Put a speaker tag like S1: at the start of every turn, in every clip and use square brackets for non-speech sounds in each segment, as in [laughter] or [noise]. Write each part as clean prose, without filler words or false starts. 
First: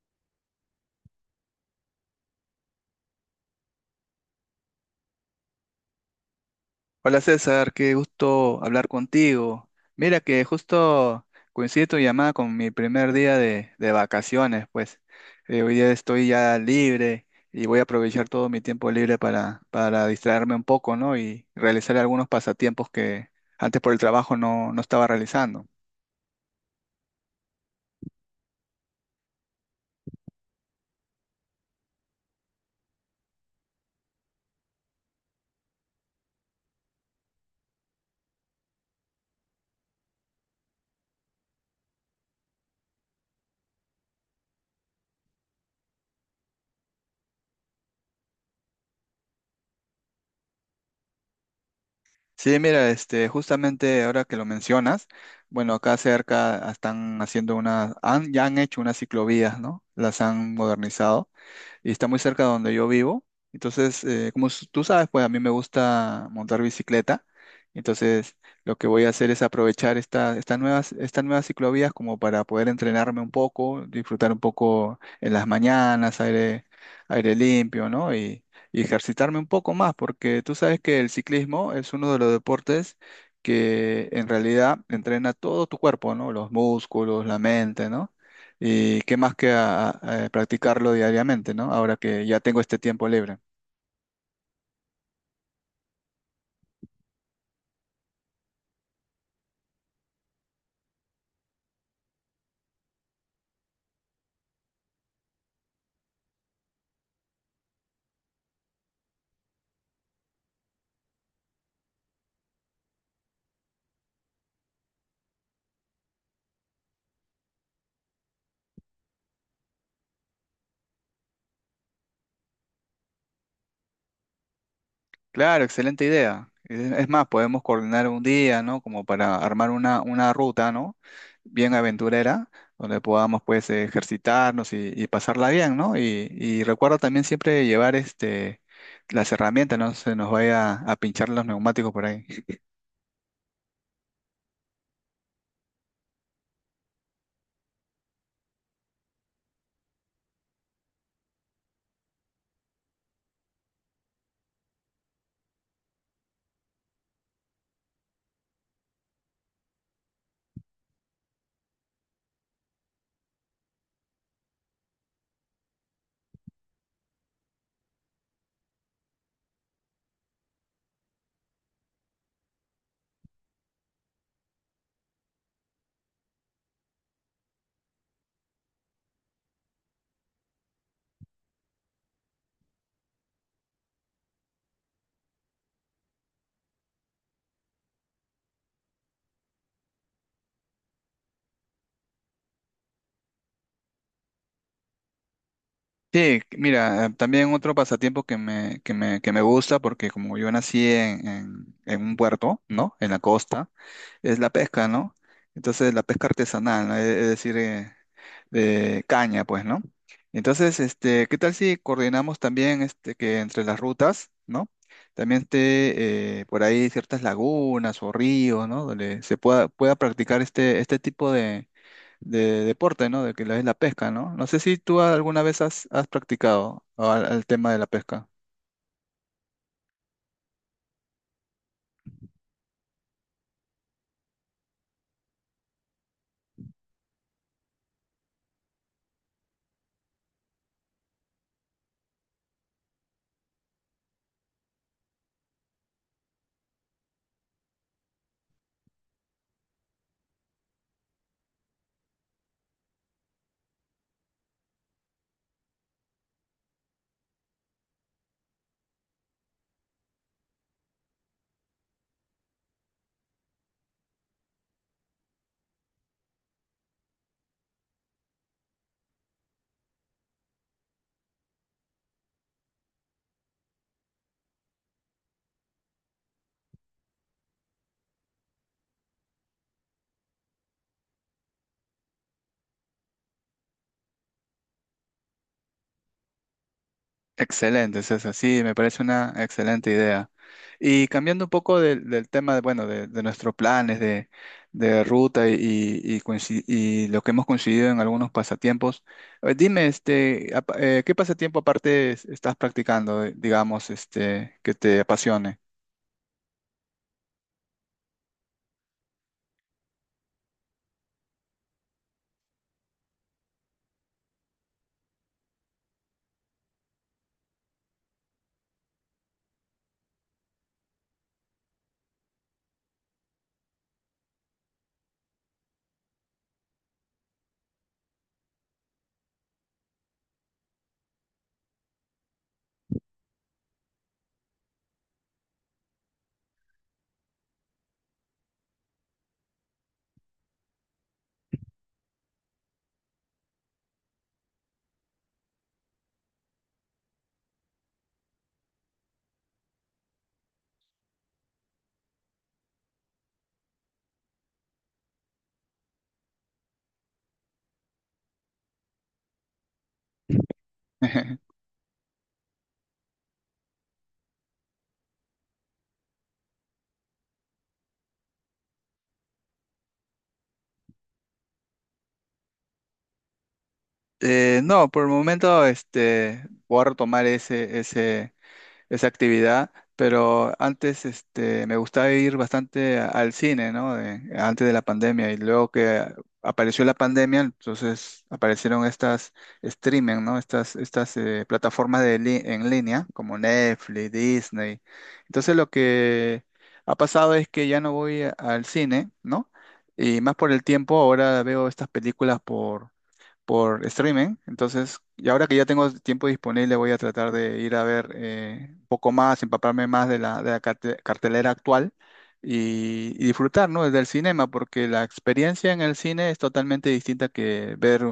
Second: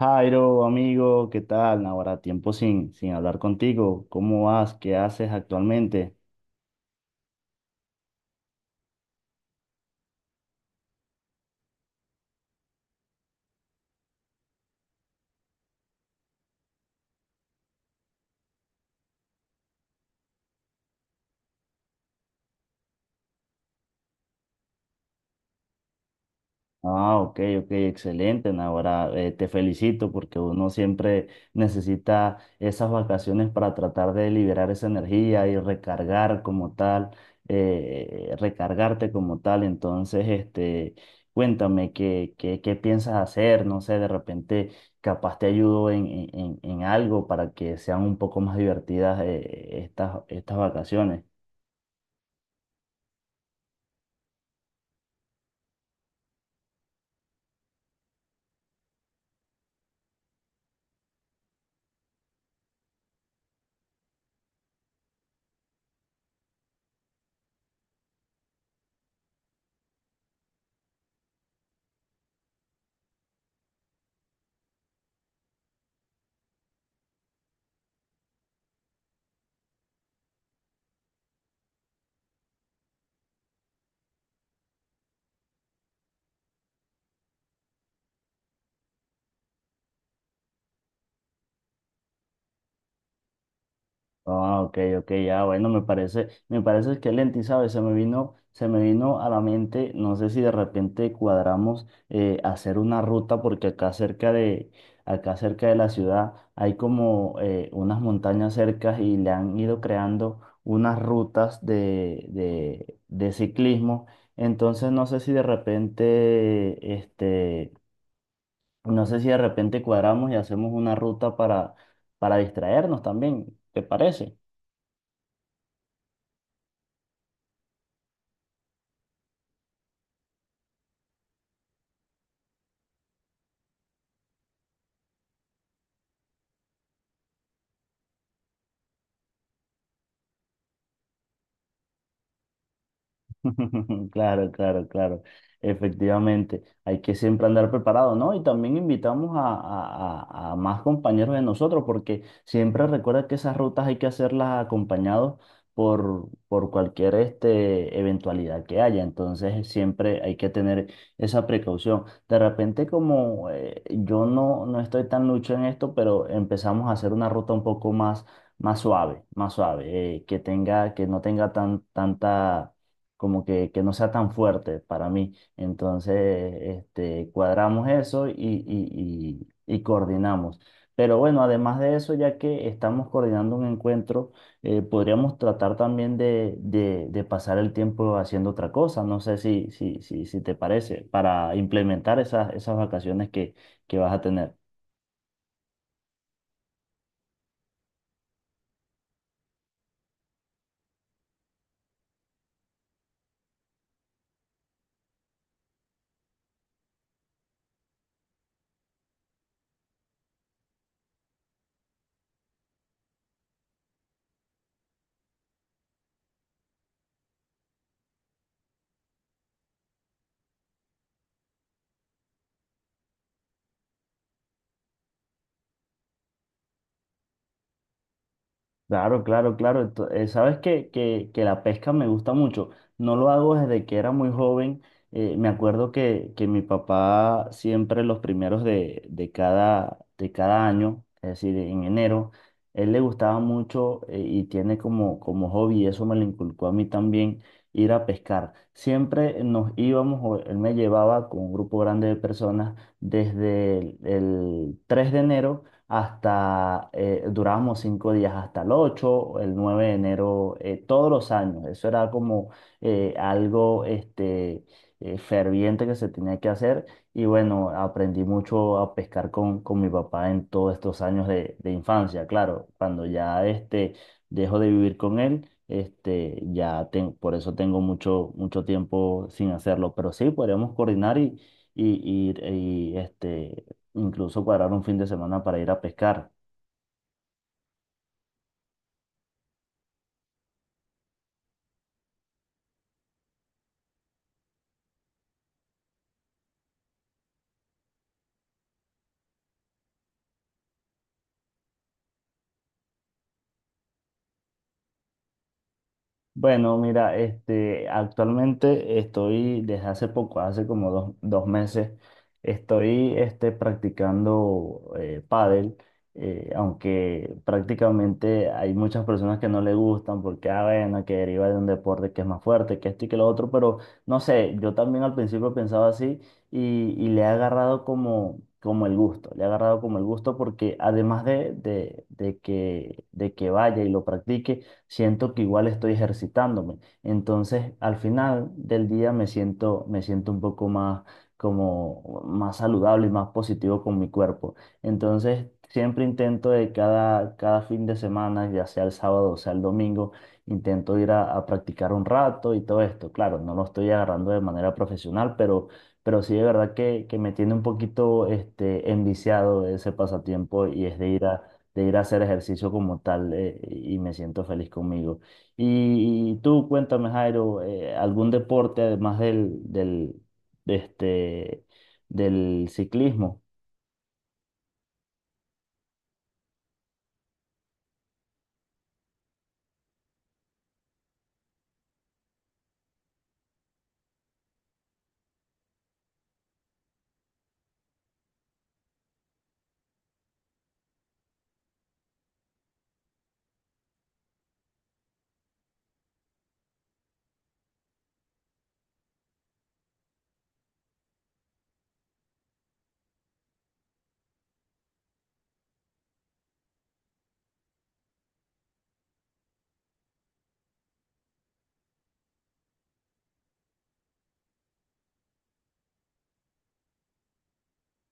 S1: Jairo, amigo, ¿qué tal? Ahora tiempo sin hablar contigo. ¿Cómo vas? ¿Qué haces actualmente?
S2: Hola César, qué gusto hablar contigo. Mira que justo coincide tu llamada con mi primer día de vacaciones, pues. Hoy día estoy ya libre y voy a aprovechar todo mi tiempo libre para distraerme un poco, ¿no? Y realizar algunos pasatiempos que antes por el trabajo no estaba realizando.
S1: Ah, ok, ok, excelente. Ahora te felicito porque uno siempre necesita esas vacaciones para tratar de liberar esa energía y recargar como tal, recargarte como tal. Entonces, cuéntame qué piensas hacer, no sé, de repente capaz te ayudo en algo para que sean un poco más divertidas, estas vacaciones.
S2: Sí, mira, este, justamente ahora que lo mencionas, bueno, acá cerca están haciendo una, han, ya han hecho unas ciclovías, ¿no? Las han modernizado y está muy cerca de donde yo vivo. Entonces, como tú sabes, pues a mí me gusta montar bicicleta. Entonces, lo que voy a hacer es aprovechar estas nuevas ciclovías como para poder entrenarme un poco, disfrutar un poco en las mañanas, aire, aire limpio, ¿no? Y ejercitarme un poco más, porque tú sabes que el ciclismo es uno de los deportes que en realidad entrena todo tu cuerpo, ¿no? Los músculos, la mente, ¿no? Y qué más que a practicarlo diariamente, ¿no? Ahora que ya tengo este tiempo libre.
S1: Ah, ok, ok, ya, bueno, me parece excelente, y sabes, se me vino a la mente, no sé si de repente cuadramos hacer una ruta, porque acá cerca de la ciudad hay como unas montañas cercas y le han ido creando unas rutas de ciclismo. Entonces no sé si de repente, no sé si de repente cuadramos y hacemos una para distraernos también, ¿te parece?
S2: Claro, excelente idea. Es más, podemos coordinar un día, ¿no? Como para armar una ruta, ¿no? Bien aventurera, donde podamos, pues, ejercitarnos y pasarla bien, ¿no? Y recuerda también siempre llevar, este, las herramientas, no se nos vaya a pinchar los neumáticos por ahí.
S1: [laughs] Claro, claro, claro. Efectivamente, hay que siempre andar preparado, ¿no? Y también invitamos a más compañeros de nosotros, porque siempre recuerda que esas rutas hay que hacerlas acompañados por cualquier eventualidad que haya. Entonces, siempre hay que tener esa precaución. De repente, como yo no estoy tan lucho en esto, pero empezamos a hacer una ruta un más suave, que tenga, que no tenga tanta como que no sea tan fuerte para mí. Entonces, cuadramos eso y coordinamos. Pero bueno, además de eso, ya que estamos coordinando un encuentro, podríamos tratar también de pasar el tiempo haciendo otra cosa. No sé si te parece, para implementar esas vacaciones que vas a tener.
S2: Sí, mira, también otro pasatiempo que me gusta, porque como yo nací en un puerto, ¿no? En la costa, es la pesca, ¿no? Entonces, la pesca artesanal, ¿no? Es decir, de caña, pues, ¿no? Entonces, este, ¿qué tal si coordinamos también este, que entre las rutas, ¿no? También esté por ahí ciertas lagunas o ríos, ¿no? Donde pueda practicar este, este tipo de deporte, ¿no? De que es la pesca, ¿no? No sé si tú alguna vez has practicado ah, al, al tema de la pesca.
S1: Claro, claro, claro. Sabes que la pesca me gusta mucho. No lo hago desde que era muy joven. Me acuerdo que mi papá siempre los primeros de cada año, es decir, en enero, él le gustaba mucho, y tiene como, como hobby, y eso me lo inculcó a mí también, ir a pescar. Siempre nos íbamos, o él me llevaba con un grupo grande de personas desde el 3 de enero hasta, durábamos cinco días hasta el 8 el 9 de enero, todos los años. Eso era como algo ferviente que se tenía que hacer. Y bueno, aprendí mucho a pescar con mi papá en todos estos años de infancia. Claro, cuando ya dejo de vivir con él, ya ten-, por eso tengo mucho tiempo sin hacerlo. Pero sí, podríamos coordinar y, y- y, este, incluso cuadrar un fin de semana para ir a pescar.
S2: Excelente, César. Sí, me parece una excelente idea. Y cambiando un poco del tema, de, bueno, de nuestros planes de ruta y, y lo que hemos coincidido en algunos pasatiempos, dime, este, ¿qué pasatiempo aparte estás practicando, digamos, este, que te apasione?
S1: Bueno, mira, actualmente estoy desde hace poco, hace como dos meses, estoy practicando pádel, aunque prácticamente hay muchas personas que no le gustan porque, ah, bueno, que deriva de un deporte que es más fuerte, que esto y que lo otro, pero no sé, yo también al principio pensaba así y le he agarrado como, como el gusto, le he agarrado como el gusto porque además de que vaya y lo practique, siento que igual estoy ejercitándome. Entonces, al final del día me siento un poco más como más saludable y más positivo con mi cuerpo. Entonces, siempre intento de cada fin de semana, ya sea el sábado o sea el domingo, intento ir a practicar un rato y todo esto. Claro, no lo estoy agarrando de manera profesional, pero sí de verdad que me tiene un poquito enviciado ese pasatiempo y es
S2: [laughs]
S1: de ir a hacer ejercicio como tal, y me siento feliz conmigo. Y tú cuéntame, Jairo, ¿algún deporte además de este, del ciclismo?
S2: No, por el momento, este, voy a retomar ese, ese esa actividad, pero antes este, me gustaba ir bastante al cine, ¿no? Antes de la pandemia y luego que apareció la pandemia, entonces aparecieron estas streaming, ¿no? Estas, estas plataformas de en línea como Netflix, Disney. Entonces lo que ha pasado es que ya no voy al cine, ¿no? Y más por el tiempo, ahora veo estas películas por streaming. Entonces, y ahora que ya tengo tiempo disponible, voy a tratar de ir a ver un poco más, empaparme más de la cartelera actual y disfrutar, ¿no? Desde el cinema, porque la experiencia en el cine es totalmente distinta que ver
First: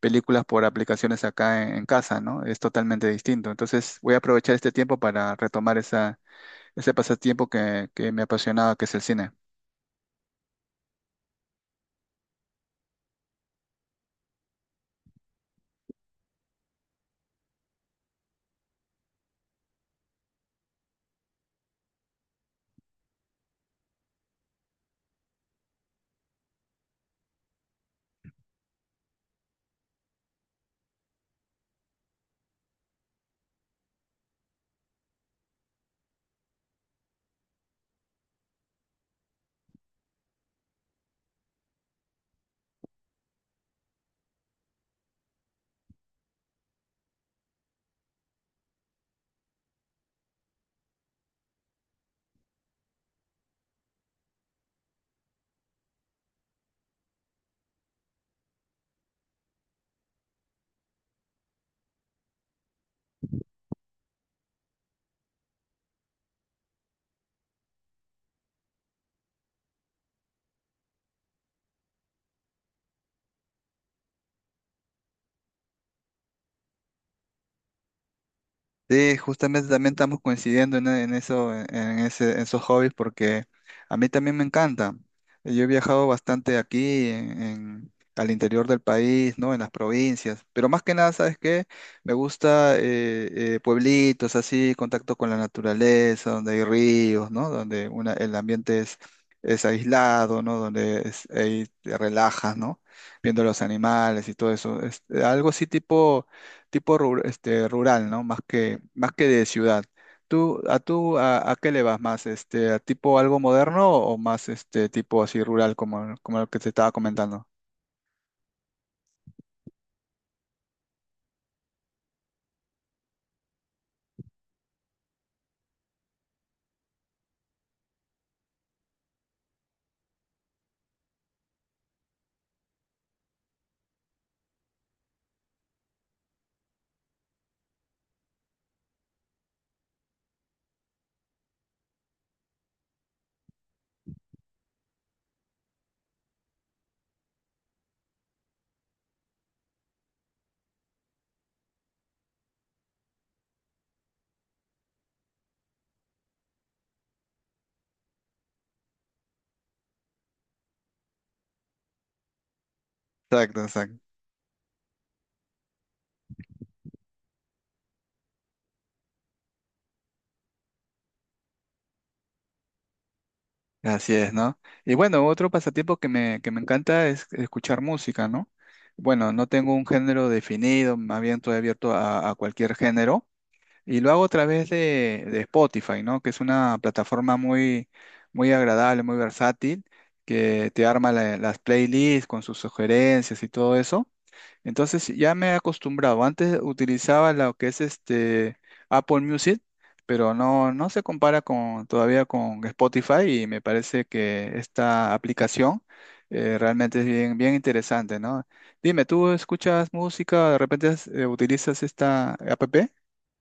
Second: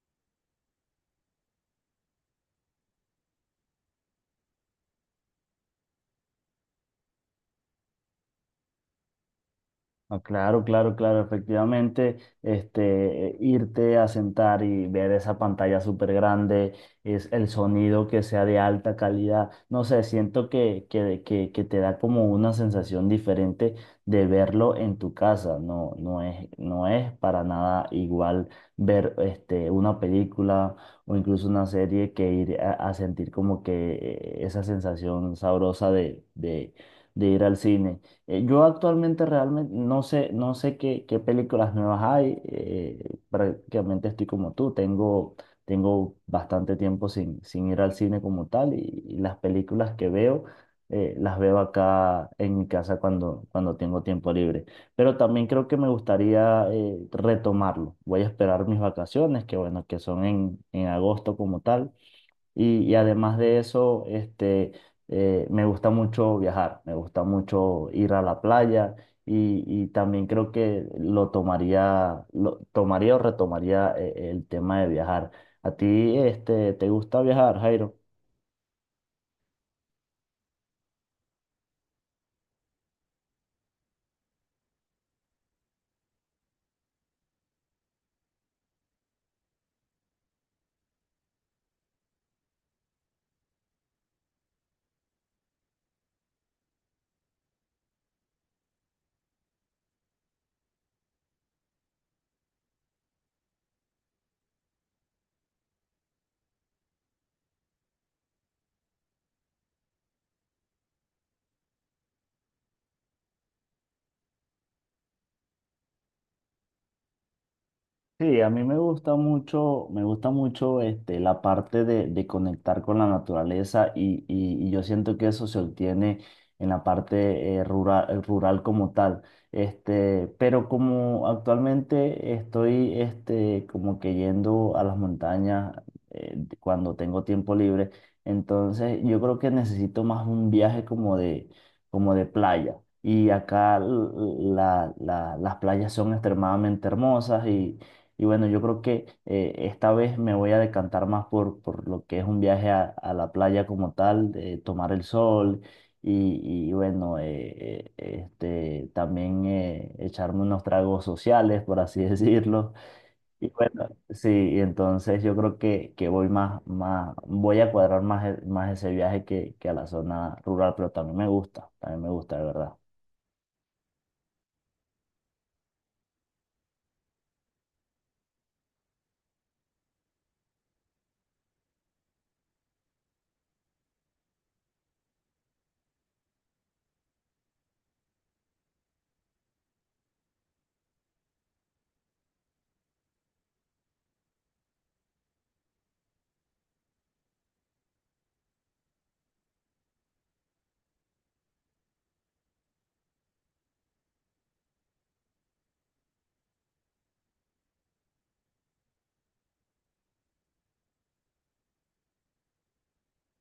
S2: películas por aplicaciones acá en casa, ¿no? Es totalmente distinto. Entonces, voy a aprovechar este tiempo para retomar esa, ese pasatiempo que me apasionaba, que es el cine.
S1: No, claro, claro, claro, efectivamente, irte a sentar y ver esa pantalla súper grande, es el sonido que sea de alta calidad, no sé, siento que te da como una sensación diferente de verlo en tu casa, no es, no es para nada igual ver una película o incluso una serie que ir a sentir como que esa sensación sabrosa de ir al cine. Yo actualmente realmente no sé, no sé qué películas nuevas hay. Prácticamente estoy como tú. Tengo bastante tiempo sin ir al cine como tal y las películas que veo, las veo acá en mi casa cuando tengo tiempo libre. Pero también creo que me gustaría, retomarlo. Voy a esperar mis vacaciones, que bueno, que son en agosto como tal y además de eso, me gusta mucho viajar, me gusta mucho ir a la playa y también creo que lo tomaría o retomaría, el tema de viajar. ¿A ti, te gusta viajar, Jairo?
S2: Sí, justamente también estamos coincidiendo en eso, en ese, en esos hobbies, porque a mí también me encanta. Yo he viajado bastante aquí, en, al interior del país, ¿no? En las provincias, pero más que nada, ¿sabes qué? Me gusta pueblitos así, contacto con la naturaleza, donde hay ríos, ¿no? Donde una, el ambiente es aislado, ¿no? Donde ahí te relajas, ¿no? Viendo los animales y todo eso. Es, algo así tipo tipo este, rural, ¿no? Más que de ciudad. ¿Tú, a tú, a qué le vas más? Este, ¿a tipo algo moderno o más este tipo así rural como, como lo que te estaba comentando?
S1: Sí, a mí me gusta mucho la parte de conectar con la naturaleza y yo siento que eso se obtiene en la parte, rural, rural como tal. Pero como actualmente estoy como que yendo a las montañas, cuando tengo tiempo libre, entonces yo creo que necesito más un viaje como de playa. Y acá las playas son extremadamente hermosas y bueno, yo creo que, esta vez me voy a decantar más por lo que es un viaje a la playa como tal, de tomar el sol y también, echarme unos tragos sociales, por así [laughs] decirlo. Y
S2: Exacto,
S1: bueno,
S2: exacto.
S1: sí, y entonces yo creo que voy voy a cuadrar más, más ese viaje que a la zona rural, pero también me gusta, de verdad.
S2: Así es, ¿no? Y bueno, otro pasatiempo que me encanta es escuchar música, ¿no? Bueno, no tengo un género definido, más bien estoy abierto a cualquier género. Y lo hago a través de Spotify, ¿no? Que es una plataforma muy, muy agradable, muy versátil, que te arma las playlists con sus sugerencias y todo eso. Entonces ya me he acostumbrado. Antes utilizaba lo que es este Apple Music, pero no, no se compara con, todavía con Spotify y me parece que esta aplicación realmente es bien, bien interesante, ¿no? Dime, ¿tú escuchas música? ¿De repente utilizas esta app?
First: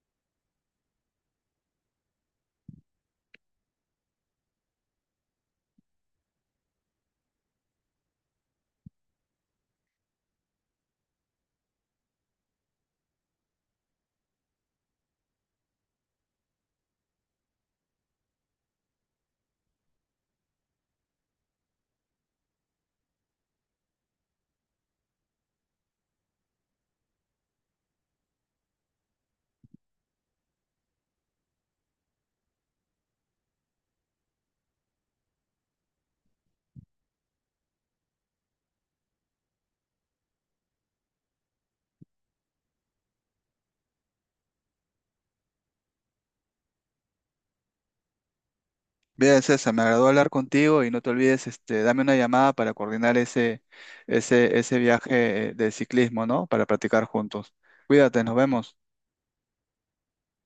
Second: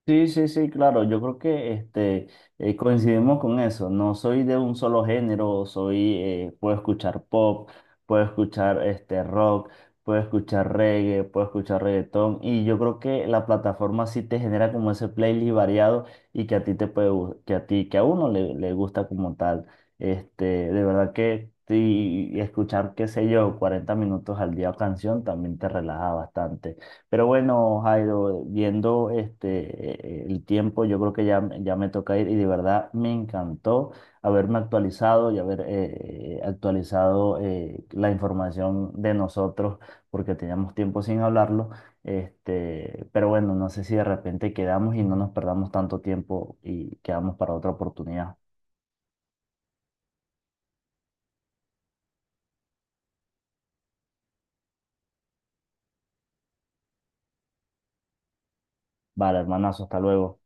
S1: Sí, sí, sí, claro. Yo creo que coincidimos con eso. No soy de un solo género, soy, puedo escuchar pop, puedo escuchar rock, puedo escuchar reggae, puedo escuchar reggaetón. Y yo creo que la plataforma sí te genera como ese playlist variado y que a ti te puede, gu-, que a ti, que a uno le, le gusta como tal. De verdad que sí, y escuchar, qué sé yo, 40 minutos al día canción también te relaja bastante. Pero bueno, Jairo, viendo el tiempo, yo creo que ya, ya me toca ir y de verdad me encantó haberme actualizado y haber, actualizado, la información de nosotros porque teníamos tiempo sin hablarlo. Pero bueno, no sé si de repente quedamos y no nos perdamos tanto tiempo y quedamos para otra oportunidad.
S2: Bien, César, me agradó hablar contigo y no te olvides, este, dame una llamada para coordinar ese, ese, ese viaje de ciclismo, ¿no? Para practicar juntos. Cuídate, nos vemos.
S1: Vale, hermanazo, hasta luego.